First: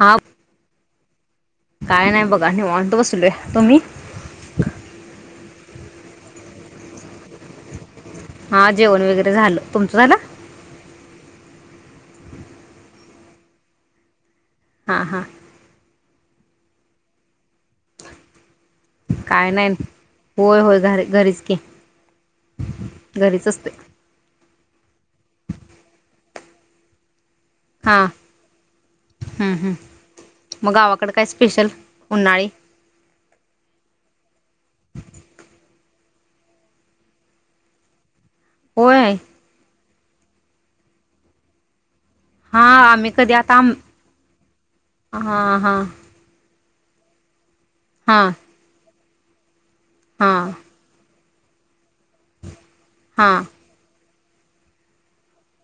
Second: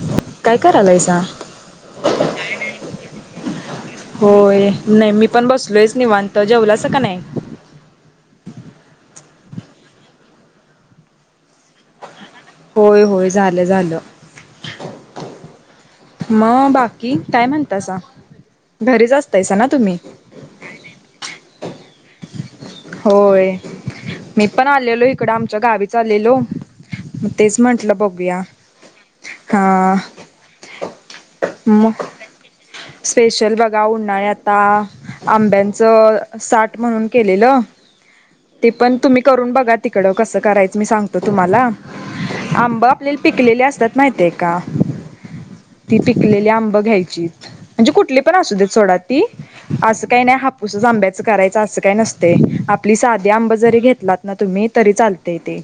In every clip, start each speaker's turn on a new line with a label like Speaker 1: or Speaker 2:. Speaker 1: हा
Speaker 2: काय कराय लायसा.
Speaker 1: काय नाही बघा निवांत बसलोय, तुम्ही.
Speaker 2: होय नाही मी पण बसलोयच निवांत जेवलाच का नाही?
Speaker 1: हा जेवण वगैरे झालं, तुमचं झालं.
Speaker 2: होय, होय झालं, झालं.
Speaker 1: हां हां.
Speaker 2: मग बाकी काय म्हणतासा, घरीच
Speaker 1: काय
Speaker 2: असतायसा ना
Speaker 1: नाही
Speaker 2: तुम्ही.
Speaker 1: होय होय घरी घरीच की. घरीच
Speaker 2: होय,
Speaker 1: असते
Speaker 2: मी पण आलेलो इकडं आमच्या गावीच आलेलो. मग तेच म्हटलं
Speaker 1: हा
Speaker 2: बघूया,
Speaker 1: हम्म हम्म
Speaker 2: हा.
Speaker 1: मग गावाकडे काय स्पेशल,
Speaker 2: मग
Speaker 1: उनाळी.
Speaker 2: स्पेशल बघा उन्हाळी आता. आंब्यांचं साठ म्हणून केलेलं. ते पन तु
Speaker 1: होय
Speaker 2: मी करून बगा तिकडं कसं करायचं मी सांगतो तुमाला.
Speaker 1: हा
Speaker 2: आंब
Speaker 1: आम्ही
Speaker 2: आपली
Speaker 1: कधी आता
Speaker 2: पिकलेली
Speaker 1: आम
Speaker 2: असत्यात म्हायतेय का
Speaker 1: हां हां
Speaker 2: ती पिक लेली आंब घ्यायची, म्हणजे कुटली
Speaker 1: हां
Speaker 2: पन असूदेत सोडाती, अस काय नाय
Speaker 1: हां
Speaker 2: हापूस आंब्याच करायचं असं काय नसतय. आपली सादी
Speaker 1: हां
Speaker 2: आंब जरी घेतलातना तुम्ही तरी चालतेय ते.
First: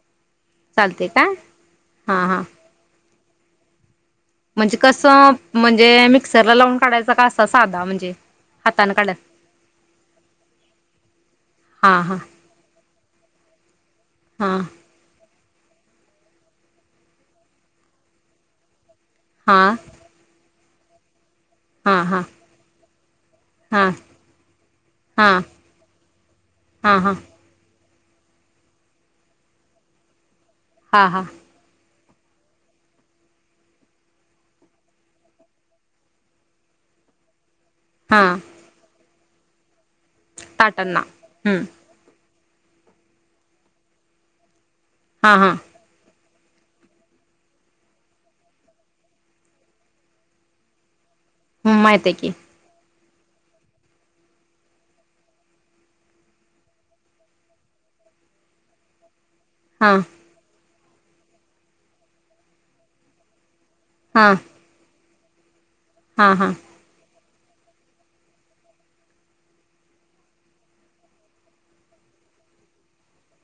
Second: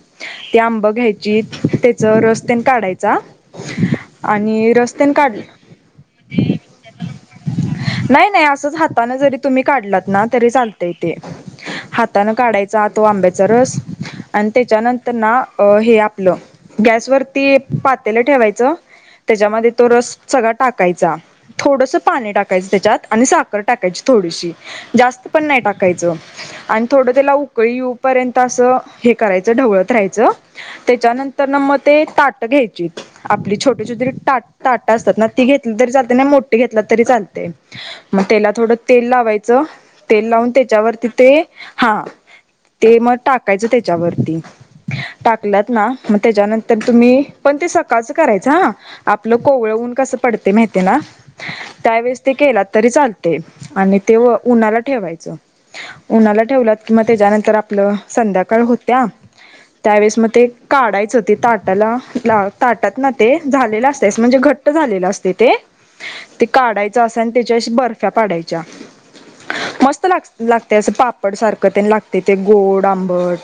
Speaker 2: ती आंब
Speaker 1: चालते काय
Speaker 2: घ्यायची तेच
Speaker 1: हां हां
Speaker 2: रस तेन काडायचा. आणि
Speaker 1: म्हणजे
Speaker 2: रस तेन
Speaker 1: कसं
Speaker 2: काढ,
Speaker 1: म्हणजे मिक्सरला लावून काढायचा का असा साधा म्हणजे
Speaker 2: नाई नाई असच
Speaker 1: हाताने काढा
Speaker 2: हाताना जरी तुम्ही काडलातना तरी चालतय ते.
Speaker 1: हां हां.
Speaker 2: काडायचा तो आंब्याचा रस, अन्
Speaker 1: हां
Speaker 2: तेच्या नं तर ना अ हे आपलं गॅसवरती पातेल ठेवायचं. तेच्यामदे
Speaker 1: हां
Speaker 2: तो रस सगळा टाकायचा. थोडसं
Speaker 1: हां हां
Speaker 2: पाणी टाकायचं तेच्यात आणि साखर
Speaker 1: हां हां
Speaker 2: टाकायची थोडीशी जास्त
Speaker 1: हां
Speaker 2: पन नई टाकायचं. आणि
Speaker 1: हां
Speaker 2: थोडं
Speaker 1: हां
Speaker 2: त्याला उकळी येऊ पर्यंत अस हे करायचं ढवळत राहायच,
Speaker 1: हां हां
Speaker 2: त्याच्यानंतर म ते ताट घ्यायची. आपली छोटी छोटी टा ताट असतात ना ती घेतली तरी चालते ना मोठे घेतला तरी चालतय.
Speaker 1: हा
Speaker 2: मग त्याला थोडं तेल लावायचं, तेल लावून
Speaker 1: ताटांना
Speaker 2: त्याच्यावरती ते.
Speaker 1: हम्म
Speaker 2: हा, ते मग टाकायचं त्याच्यावरती,
Speaker 1: हा हा
Speaker 2: टाकल्यात ना. म तेच्यानंतर तुमी पनते सकाळचं करायचं हां. आपलं कोवळ ऊन कसं पडते म्हैतेना,
Speaker 1: हम्म माहित आहे
Speaker 2: त्यावेेळेस
Speaker 1: की
Speaker 2: ते केलात तरी चाल तय आणि ते उनाला ठेवायच, उनाला ठेवलात किम त्याच्यानंतर आपलं संध्याकाळ होत्या,
Speaker 1: हा
Speaker 2: त्यावेळेस म ते. काडायचं ते ताटाला ला ताटात ना ते झालेलं असतेस
Speaker 1: हा
Speaker 2: म्हंजे घट् ट्ट झालेल असतेते
Speaker 1: हा
Speaker 2: ते
Speaker 1: हा
Speaker 2: काढाय च असन तेची अशी बर्फ्या पाडायच्या मस्त ला लागतयं असं पाप बट सारख तेन लागतय ते गोड, आंबट.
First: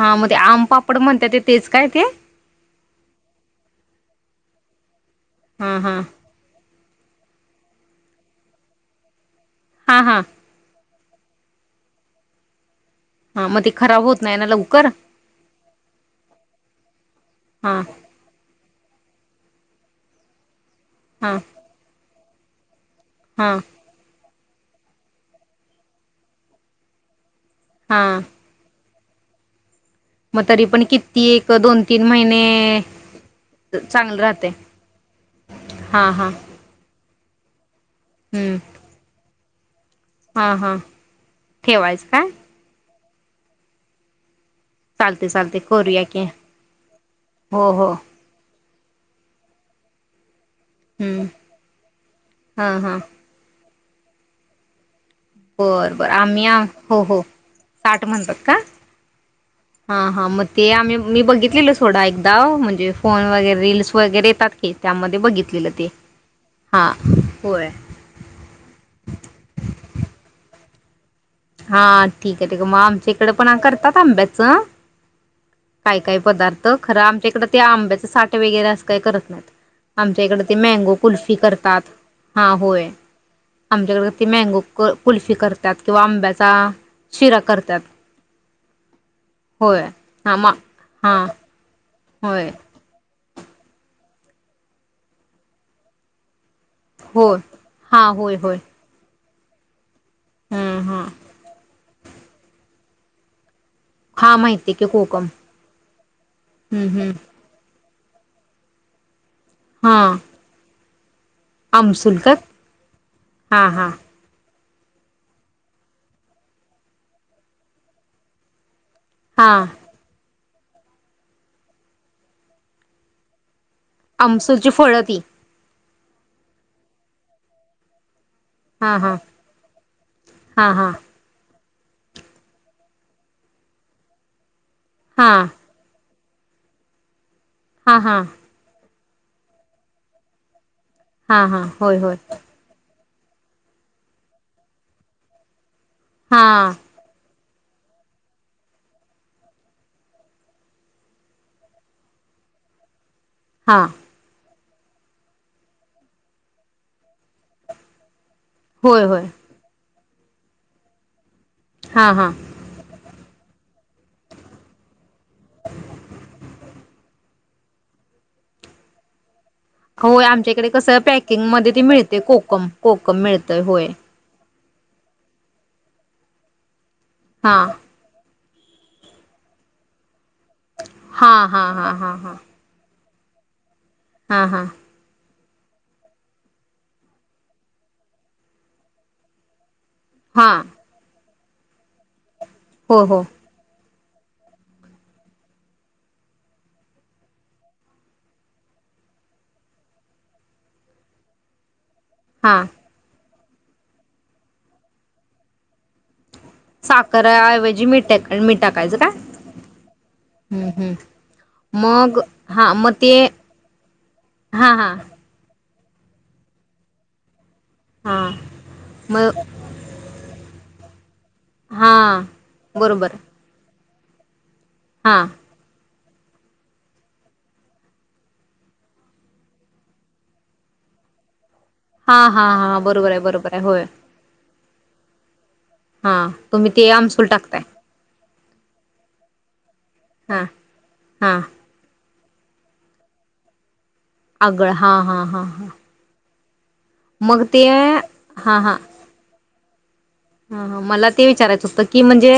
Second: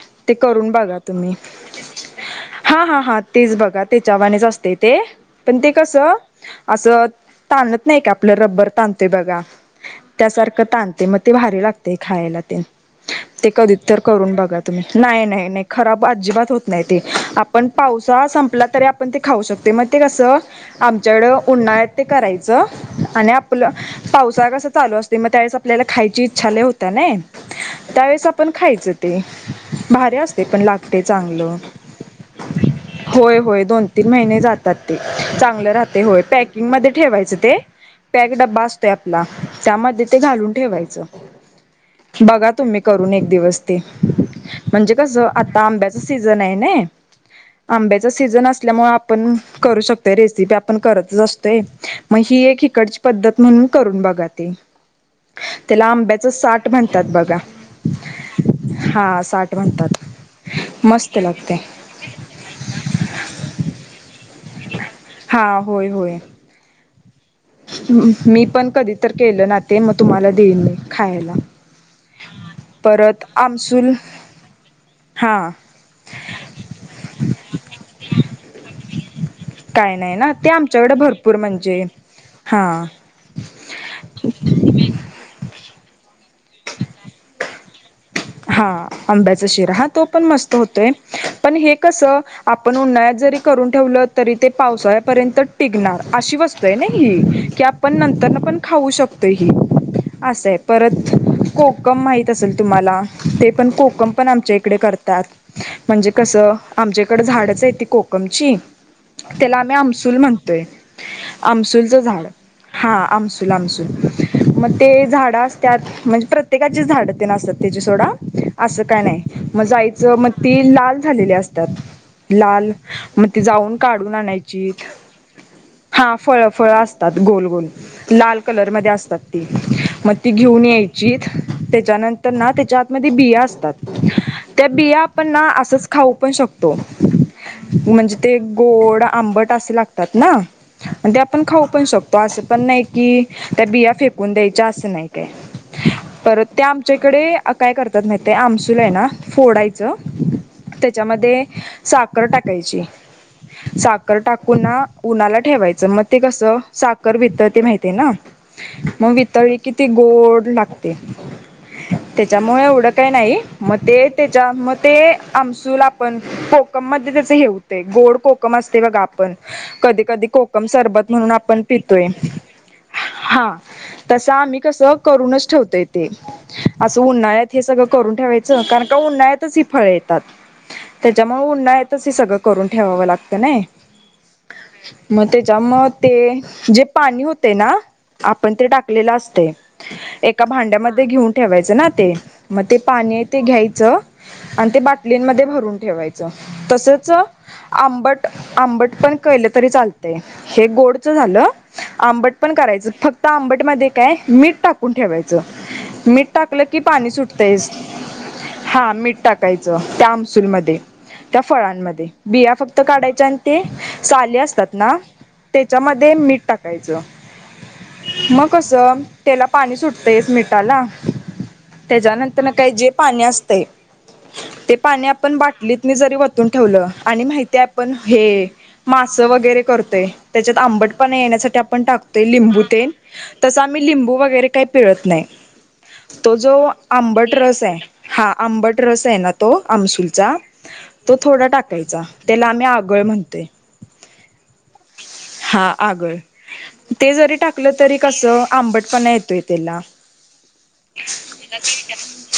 Speaker 1: हां मते
Speaker 2: ते करून
Speaker 1: आमपापड म्हंत्याते तेच काय ते?
Speaker 2: हां हां हां तेच बगा तेच्यावानीच असते ते पन ते
Speaker 1: हा हा
Speaker 2: कसं असं तानत नइका आपलं रबर तानतोय बगा
Speaker 1: हा हा
Speaker 2: त्यासार क तानते मते भारी लागते खायला ते.
Speaker 1: हा
Speaker 2: ते
Speaker 1: मग
Speaker 2: कधीत्तर
Speaker 1: खराब होत
Speaker 2: करून
Speaker 1: नाही ना
Speaker 2: बगा तुम्ही
Speaker 1: लवकर
Speaker 2: नाय नाय नाय खराब अज्जीबात होत नायते आपण
Speaker 1: हा
Speaker 2: पावसाळा संपला तरी आपन ते खाऊ शकतोय मते कसं. आमच्याकड
Speaker 1: हा
Speaker 2: उन्नाळ्यात ते करायचं आणि
Speaker 1: हा
Speaker 2: आपलं पावसाळा कसं चालू असतोय म त्यावेळेस आपल्याला खायची इच्छा लई होत्या नइ
Speaker 1: हा
Speaker 2: त्यावेळेस आप पण खायच ते भारी
Speaker 1: मग
Speaker 2: असतंय पण
Speaker 1: तरी
Speaker 2: लागतंय
Speaker 1: किती एक
Speaker 2: चांगलं.
Speaker 1: दोन तीन महिने
Speaker 2: होय होय दोनतीन
Speaker 1: चांगलं
Speaker 2: महिने
Speaker 1: राहते
Speaker 2: जातातते चांगलं राहतय
Speaker 1: हा
Speaker 2: होय
Speaker 1: हा
Speaker 2: पॅक ईंग मध्ये ठेवायचं ते पॅक
Speaker 1: हम्म
Speaker 2: डब्बा असतोय आपला त्यामध्ये ते
Speaker 1: हा
Speaker 2: घालून
Speaker 1: हा
Speaker 2: ठेवायचं.
Speaker 1: ठेवायचं काय
Speaker 2: बगा तुम्ही करून एक दिवस ते. म्हंजे कसं
Speaker 1: चालते चालते
Speaker 2: आता आंब्याच
Speaker 1: करूया की
Speaker 2: सीझन हाय नाही
Speaker 1: हो हो
Speaker 2: आंब्याच सी सीझन असल्यामुळ आपनं करू शक तोय रेसिपी आपन करतच
Speaker 1: हम्म
Speaker 2: असतोय मग ही एक
Speaker 1: हा हा
Speaker 2: हिकडची पद्धत म्हणून करून बघा ते. त्याला
Speaker 1: बरं बर
Speaker 2: आंब्याचं
Speaker 1: आम्ही आ
Speaker 2: साठ
Speaker 1: हो
Speaker 2: म्हणतात
Speaker 1: हो
Speaker 2: बघा
Speaker 1: ताट म्हणतात का
Speaker 2: हा साठ
Speaker 1: हां
Speaker 2: म्हणतात
Speaker 1: हां मते आम्ही
Speaker 2: मस्त
Speaker 1: मी
Speaker 2: लागते
Speaker 1: बघितलेलं सोडा एकदा म्हंजे फोन वगैरे रील्स वगैरे येतात की त्यामध्ये
Speaker 2: हा
Speaker 1: बघितलेलं ते.
Speaker 2: होय होय
Speaker 1: हां होय.
Speaker 2: मी पन कधी तर केलना ते म तुम्हाला देईन खायला.
Speaker 1: हां ठीके ठीक म आमच्या
Speaker 2: परत
Speaker 1: इकडे पण आ
Speaker 2: आमसूल
Speaker 1: करतात आंब्याच.
Speaker 2: हा
Speaker 1: काय काय पदार्थ खरं आमच्या इकडं ते आंब्याचे साटे वेगैरे असं काही करत नाईत.
Speaker 2: काय नाही
Speaker 1: आमच्या
Speaker 2: ना
Speaker 1: इकडं ते मँगो
Speaker 2: आमच्याकडे
Speaker 1: कुल्फी
Speaker 2: भरपूर म्हणजे
Speaker 1: करतात हां
Speaker 2: हा
Speaker 1: होय. आमच्याकड क ते मँगो क कुल्फी करतात किंवा आंब्याचा शिरा करत्यात.
Speaker 2: हा आंब्याचा शिरा हा तो पण मस्त होतोय
Speaker 1: हा
Speaker 2: पण हे कस
Speaker 1: होय
Speaker 2: आपण उन्हात जरी करून ठेवलं तरी ते पावसाळ्यापर्यंत टिगनार अशी वत
Speaker 1: हो
Speaker 2: ह कि आपण
Speaker 1: हा होय
Speaker 2: नंतर
Speaker 1: होय
Speaker 2: पण खाऊ शकतो हे. असंय
Speaker 1: हम्म हा
Speaker 2: परत कोकम माहित असेल तुम्हाला ते पण कोक कोकम पण
Speaker 1: हा
Speaker 2: आमच्या
Speaker 1: माहिती
Speaker 2: इकडे
Speaker 1: की कोकम
Speaker 2: करतात म्हणजे कसं
Speaker 1: हम्म हम्म
Speaker 2: आमच्याकड झाडच आहे त कोक कमची त्याला आम्ही
Speaker 1: हा
Speaker 2: अमसुल म्हणतोय. आमसूलचं
Speaker 1: आमसूल
Speaker 2: झाड
Speaker 1: का
Speaker 2: हा आमसूल
Speaker 1: हा हा
Speaker 2: आमसूल. मग ते झाडं असतत म्हणजे प्रत्येकाची झाडं ते न असतात त्याचे सोडा असं काय नाही.
Speaker 1: हा
Speaker 2: मग जायचं मग ते लाल झालेली असतात लाल मग ती जाऊन काढून आणायची.
Speaker 1: आमसूलची फळं ती
Speaker 2: हा फळ फळं असतात गोल गोल लाल कलर मध्ये
Speaker 1: हा हा
Speaker 2: असतात ते मग ते घेऊन
Speaker 1: हा हा
Speaker 2: यायचीत तेज्यानंतर ना तेज्या आतमध्ये बिया असतात, त्या बिया आपण
Speaker 1: हा
Speaker 2: ना असच खाऊ पण शकतो.
Speaker 1: हा
Speaker 2: म्हंजे
Speaker 1: हा
Speaker 2: ते गोड, आंबट असे लागतात ना. अन् ते आपन
Speaker 1: हा हा
Speaker 2: खाऊ पन
Speaker 1: होय होय
Speaker 2: शकतो असं पन नाई कि त्या बिया फेकून द्यायच्या असं नाय काय.
Speaker 1: हा
Speaker 2: परत ते आमच्या इकडे अ काय करतात माहिताय आमसूल हाय ना फोडायचं. त्याच्यामध्ये साखर टाकायची.
Speaker 1: हा
Speaker 2: साख साकर टाकून उन्हाला ठेवायचं मग ते कसं साखर वित ते माहिती आहे ना.
Speaker 1: होय
Speaker 2: मग
Speaker 1: होय
Speaker 2: वितळी कि ती गोड लागते.
Speaker 1: हा हा
Speaker 2: त्याच्यामुळे एवढं काही नाही मग ते त्याच्या मग ते आमसूल आपण कोकम मध्ये त्याच हे होते गोड कोकम असते बगा प कधी
Speaker 1: होय
Speaker 2: कधी
Speaker 1: आमच्या
Speaker 2: कोकम
Speaker 1: इकडे कसं
Speaker 2: सरबत म्हणून आपण
Speaker 1: पॅकिंगमध्ये ते
Speaker 2: पितोय
Speaker 1: मिळते कोकम कोकम
Speaker 2: हा.
Speaker 1: मिळतय होय
Speaker 2: तसं आम्ही कसं करूनच ठेवतोय ते असं उन्हाळ्यात
Speaker 1: हा
Speaker 2: हे सगळं करून ठेवायचं कारण का उन्हाळतच ही फळ येतात
Speaker 1: हा
Speaker 2: त्याच्यामुळे
Speaker 1: हा
Speaker 2: उनंड
Speaker 1: हा
Speaker 2: यच हे
Speaker 1: हा हा
Speaker 2: सगळं करून ठेवावं लागतं नाही
Speaker 1: हा हा
Speaker 2: मग त्याच्या मग ते जे पाणी होते ना आपण ते टाकलेलं असत एका
Speaker 1: हा
Speaker 2: भांड्यामध्ये घेऊन ठेवायचं ना ते मग ते
Speaker 1: हो
Speaker 2: पाणी
Speaker 1: हो
Speaker 2: आहे ते घ्यायचं आणि ते बाटलींमध्ये भरून ठेवायचं तसच आंबट आंबट पण केलं तरी चालते हे गोडच झालं आंबट
Speaker 1: हा
Speaker 2: कराय फक्त आंबट म काय मीठ टाकून ठेवायच मीठ टा टकलं की पाणी सुटतायस
Speaker 1: साखरऐवजी मीठ टाक
Speaker 2: हा
Speaker 1: टाकायचं का
Speaker 2: मीठ टाकायचं त्या
Speaker 1: हम्म
Speaker 2: आमसूलमध्ये
Speaker 1: हम्म
Speaker 2: त्या फळांमध्ये
Speaker 1: मग
Speaker 2: बिया
Speaker 1: हा
Speaker 2: फक्त
Speaker 1: मग
Speaker 2: काढायच्या आणि ते साले
Speaker 1: हा
Speaker 2: असतात
Speaker 1: हा
Speaker 2: ना त्याच्यामध्ये मीठ टाकायचं
Speaker 1: हा
Speaker 2: मग कं
Speaker 1: मग
Speaker 2: त्याला पाणी सुट तेस मिीठाला
Speaker 1: हां
Speaker 2: त्याच्यानंतर काही जे
Speaker 1: बरोबर
Speaker 2: पाणी असतय ते पाणी
Speaker 1: हां
Speaker 2: आपण बाटली जरी वतून ठेवलं आणि माहितीय आपण हे मासं वगैरे करतेय त्याच्यात आंबट पाणी येण्यासाठी ण टाकतोय
Speaker 1: हां हां
Speaker 2: लिंबू
Speaker 1: हां
Speaker 2: तेन
Speaker 1: बरोबर आहे बरोबर
Speaker 2: तस
Speaker 1: आहे होय
Speaker 2: आम्ही लिंबू वगैरे काही पिळत नाही
Speaker 1: हां
Speaker 2: तो जो
Speaker 1: तुम्ही ते आमसूल
Speaker 2: आंबट
Speaker 1: टाकताय
Speaker 2: रस आहे हा आंबट रस आहे ना तो आमसूलचा
Speaker 1: हां
Speaker 2: तो
Speaker 1: हां
Speaker 2: थोडा टा त्याला आम्ही आगळ म्हणतोय
Speaker 1: आगळ हा हा हां हां
Speaker 2: अगं ते जरी
Speaker 1: मग ते
Speaker 2: टाकलं तरी कसं
Speaker 1: हां
Speaker 2: आंबटपणा येतोय त्याला
Speaker 1: ह मला ते विचारायचं होतं की म्हणजे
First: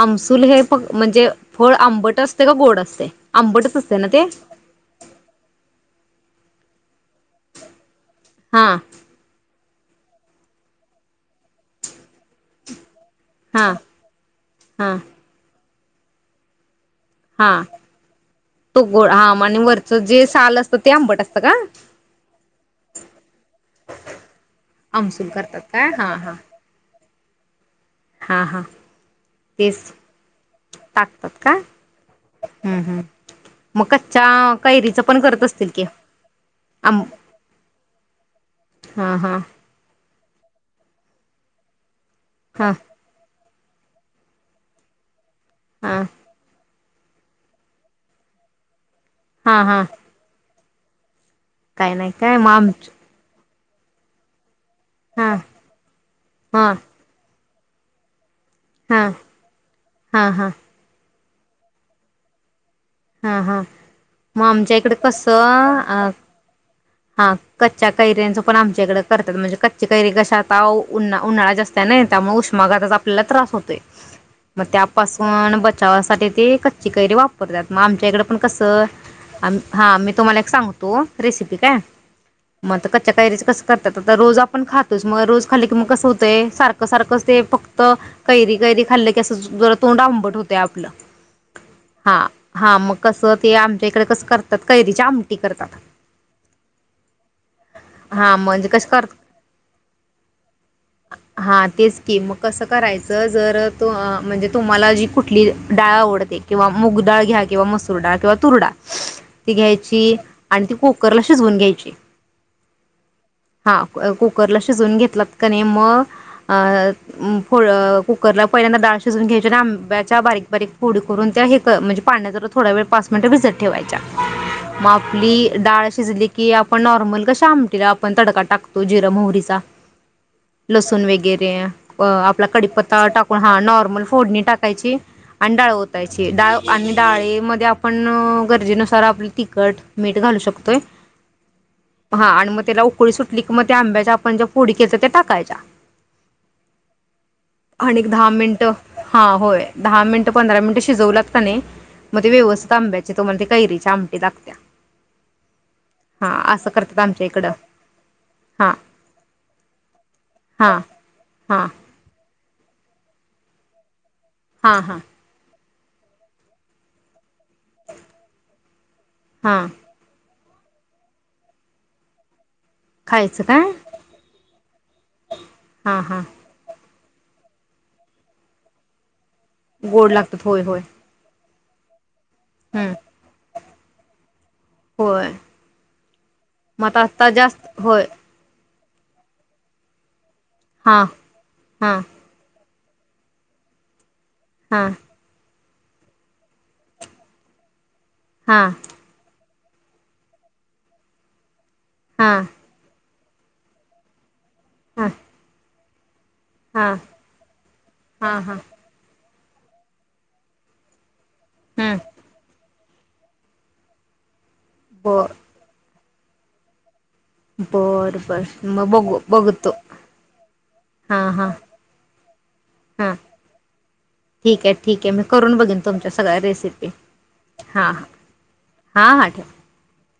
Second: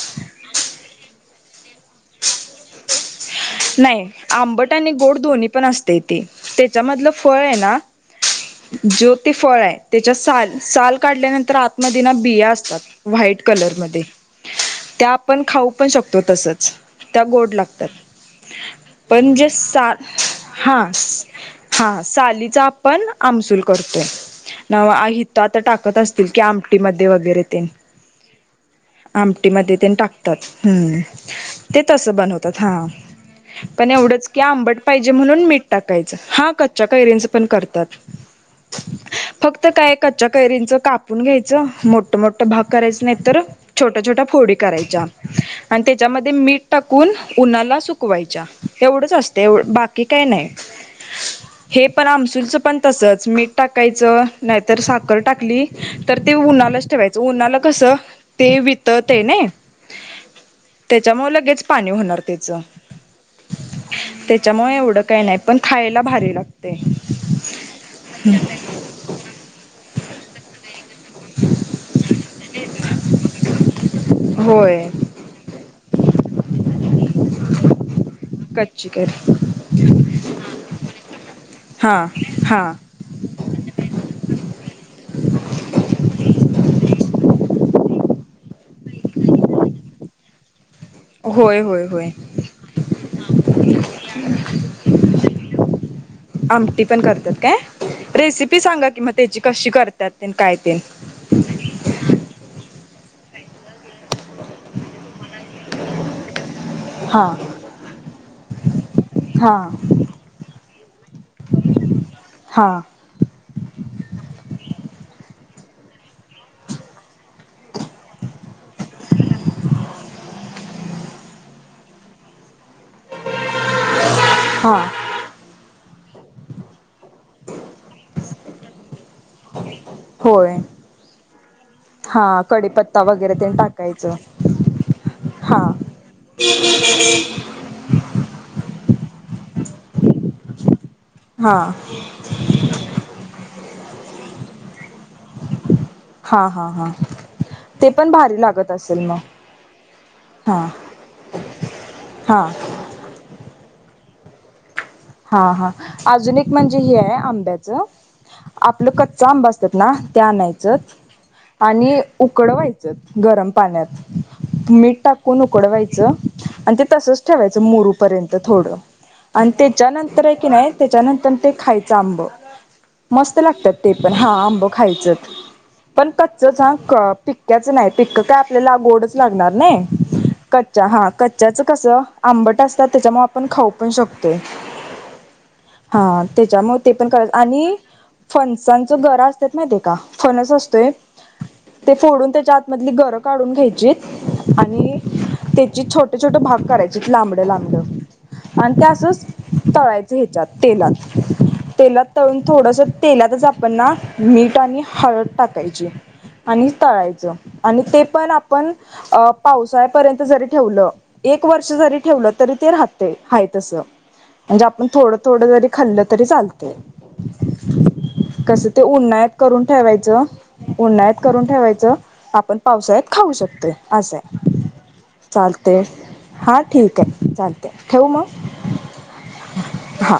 Speaker 1: आमसूल हे म्हणजे फळ आंबट असते का गोड असते आंबटच असते ना
Speaker 2: नाही
Speaker 1: ते
Speaker 2: आंबट आणि गोड दोन्ही पण असते ते त्याच्यामधलं फळ आहे ना
Speaker 1: हां
Speaker 2: ज ते फळ आहे त्याच्या साल साल काढल्यानंतर आत्मदिना बिया असतात व्हाईट
Speaker 1: हां
Speaker 2: कलरमध्ये
Speaker 1: हां
Speaker 2: त्या आपण खाऊ पण शकतो तसच त्या गोड
Speaker 1: हां
Speaker 2: लागतात
Speaker 1: तो गोड हा
Speaker 2: पण जे
Speaker 1: आणि
Speaker 2: सा
Speaker 1: वरचं जे साल असतं
Speaker 2: हा
Speaker 1: ते आंबट असतं का
Speaker 2: हा सालीचा पण आमसूल करतोय अ
Speaker 1: आमसूल
Speaker 2: हीत आता
Speaker 1: करतात काय
Speaker 2: टाकत
Speaker 1: हां
Speaker 2: असतील
Speaker 1: हां
Speaker 2: की आ आटी म वगैरे ते
Speaker 1: हां हां
Speaker 2: आमटीमध्ये
Speaker 1: तेच
Speaker 2: ते टाकतात् हुम
Speaker 1: टाकतात का
Speaker 2: ते तसं बनवतात हां
Speaker 1: हम्म हम्म मग
Speaker 2: पण एवढंच की
Speaker 1: कच्च्या
Speaker 2: आंबट
Speaker 1: कैरीचं
Speaker 2: पाहिजे
Speaker 1: पण करत
Speaker 2: म्हणून मीठ
Speaker 1: असतील की
Speaker 2: टाकायचं हा कच्च्या
Speaker 1: आम
Speaker 2: कैरींचं पण करतात
Speaker 1: हा हा
Speaker 2: फक्त काय कच्च्या कैरींच कापून घ्यायचं मोठ मोठं भाग
Speaker 1: हा
Speaker 2: करायचं नाही तर छोट्या छोट्या फोडी करायच्या आणि
Speaker 1: हा
Speaker 2: त्याच्यामध्ये मीठ टाकून उन्हाला सुकवायच्या एवढंच असत
Speaker 1: हा हा
Speaker 2: बाकी काही नाही. हे
Speaker 1: काय
Speaker 2: पण
Speaker 1: नाही काय मग
Speaker 2: आमसूलचं पण
Speaker 1: आमच
Speaker 2: तसंच मीठ टाकायचं नाहीतर साखर
Speaker 1: हा
Speaker 2: टाकली तर ते
Speaker 1: हा
Speaker 2: उन्हालाच ठेवायचं उन्हाला कसं ते वितळ
Speaker 1: हा
Speaker 2: तय नयी
Speaker 1: हा हा
Speaker 2: त्याच्यामुळ लगेच पाणी होणार त्याचं
Speaker 1: हा हा मग
Speaker 2: त्याच्यामुळे
Speaker 1: आमच्या इकडे
Speaker 2: एवढं काही नाही पण
Speaker 1: कसं
Speaker 2: खायला
Speaker 1: अ
Speaker 2: भारी लागते
Speaker 1: हा कच्च्या कैर्यांचं पण आमच्या इकडे करतात म्हणजे कच्ची कैरी कशा आ उन उन्हाळा जास्त त्या नाही त्यामुळे उष्मागाातच आपल्याला त्रास होतो
Speaker 2: होय
Speaker 1: त्यापासून बचावासाठी ते कच्ची कैरी वापरतात मग आमच्या इकडें कस
Speaker 2: कच्ची कैरी
Speaker 1: हा मी तुम्हाला एक सांगतो रेसिपी काय
Speaker 2: हा हा
Speaker 1: म कैरी करतात आता रोज आपण खातोच मग रोज खाली की मग कसं होतंय सारखं सारखंच ते फक्त च कैरी कैरी खाल्लं की असं जरा तोंड आंबट होत आपलं
Speaker 2: होय होय होय
Speaker 1: हा हा मग कसं ते आमच्या इकडे कसं करतात कैरीच्या आमटी करतात
Speaker 2: आमटी पण करतात काय
Speaker 1: हा
Speaker 2: रेसिपी
Speaker 1: म्हणजे
Speaker 2: सांगा
Speaker 1: कसं
Speaker 2: कि
Speaker 1: कर
Speaker 2: मग त्याची कशी करतात तेन काय तेन
Speaker 1: हा तेच की मग कसं करायचं जर त म्हणजे तुम्हाला जी कुठली डाळ आवडते किंवा मुगडाळ
Speaker 2: हा
Speaker 1: घ्या किंवा मसूर डाळ किंवा तुरडाळ ती
Speaker 2: हा
Speaker 1: घ्यायची आणि ती कुकरला शिजवून घ्यायची.
Speaker 2: हा
Speaker 1: हा कुकरला शिजून घेतलात कनी मग फ कुकरला पहिल्यांदा डाळ शिजून घ्यायची आणि आंब्याच्या बारीक बारीक फोडी करून त्या हे म्हणजे पाण्या ज थोड वेळ पाच मिनटं भिजत ठेवायच्या
Speaker 2: हा
Speaker 1: मग आपली डाळ शिजली की आपण नॉर्मल कशा आमटीला आपण तडका टाकतो जिरा मोहरीचा
Speaker 2: होय
Speaker 1: लसूण वगैरे अ
Speaker 2: हा
Speaker 1: आपला कडीपत्ता
Speaker 2: वगैरे
Speaker 1: टाकून
Speaker 2: ते
Speaker 1: हा नॉर्मल
Speaker 2: टाकायचं
Speaker 1: फोडणी टाकायची आणि
Speaker 2: हा
Speaker 1: डाळ ओतायची डाळ आणि डाळेमध्ये पण गरजेनुसार आपलं तिखट मीठ घालू शकतोय
Speaker 2: हा
Speaker 1: हा आणि मग त्याला उकळी सुटली की मग त्या आंब्याच्या आपण ज्या फोडी केलती ते टाकायच्या
Speaker 2: हां हां हां
Speaker 1: आणि दहा मिनिटं हा होय दहा मिनिटं पंधरा
Speaker 2: हा
Speaker 1: मिनिट शिजलात कनी मध्ये ते
Speaker 2: हा
Speaker 1: व्यवस्थित आंब्याचे तो म्हण ते कैरीच्या आमटी लागत्या
Speaker 2: हा हा
Speaker 1: हा
Speaker 2: अजून एक
Speaker 1: असं
Speaker 2: म्हणजे हे
Speaker 1: करतात
Speaker 2: आहे
Speaker 1: आमच्या इकडं
Speaker 2: आंब्याचं
Speaker 1: हा
Speaker 2: आपलं कच्चा आंब असतात ना त्या आणायच
Speaker 1: हा हा
Speaker 2: आणि उकडवायचं गरम पाण्यात
Speaker 1: हा
Speaker 2: मीठ
Speaker 1: हा
Speaker 2: टाकू उडवायच आणि ते तसच ठेवायच मुरूपर्यंत थोड आणी
Speaker 1: हा
Speaker 2: ते त्यानंतर आहे की नाही त्याच्यानंतर ते खायचं आंब मस्त
Speaker 1: खायचं काय
Speaker 2: लागतात ते पण हा आंब खायचत
Speaker 1: हा
Speaker 2: पण
Speaker 1: हा
Speaker 2: कच च हां कर पी पिकक्याच नाही पिक्क काय आपल्याला गोडच लागणार नाही
Speaker 1: गोड लागतात होय होय
Speaker 2: कच्च्या हा कच्च्याच कस आंबट असतात
Speaker 1: हम्म
Speaker 2: त्याच्यामुळ आपण खाऊ पण शकतो
Speaker 1: होय.
Speaker 2: हा त्याच्यामुळे
Speaker 1: मग
Speaker 2: ते
Speaker 1: आता
Speaker 2: पण
Speaker 1: आत्ता
Speaker 2: करायच
Speaker 1: जास्त
Speaker 2: आणि
Speaker 1: होय
Speaker 2: फनसांच गरा असत नाही ते का फनस असतोय
Speaker 1: हां
Speaker 2: ते
Speaker 1: हां
Speaker 2: फोडून त्याच्यात मधली गरं काढून घ्यायचीत
Speaker 1: हां
Speaker 2: आणि त्याची छोटी ट छोटे भाग करायचेत लांबड लांबड आणि
Speaker 1: हां
Speaker 2: ते असंच तळायच ह्याच्यात तेलात तेलात तळून
Speaker 1: हां
Speaker 2: थोडस तेलातच आपण ना मीठ आणि
Speaker 1: हां
Speaker 2: हळद टाकायची आणि
Speaker 1: हां
Speaker 2: तळायचं आणि ते पण
Speaker 1: हां हां
Speaker 2: आपण पावसाळ्यापर्यंत जरी ठेवलं एक वर्ष
Speaker 1: हम्म
Speaker 2: जरी ठेवलं तरी ते राहते हाय तसं म्हणजे आपण थोडं थोडं जरी खाल्लं तरी चालते
Speaker 1: ह
Speaker 2: कस ते उन्हाळत करून ठेवायचं उन्हाळत
Speaker 1: हां
Speaker 2: करून
Speaker 1: हां
Speaker 2: ठेवायचं आपण पावसाळ्यात
Speaker 1: हां
Speaker 2: खाऊ शकतेय असं आहे
Speaker 1: ठीक आहे ठीक आहे मी करून बघेन
Speaker 2: चालते
Speaker 1: तुमच्या सगळ्या
Speaker 2: हा
Speaker 1: रेसिपी
Speaker 2: ठीक आहे चालते
Speaker 1: हा हा हा ठे
Speaker 2: हा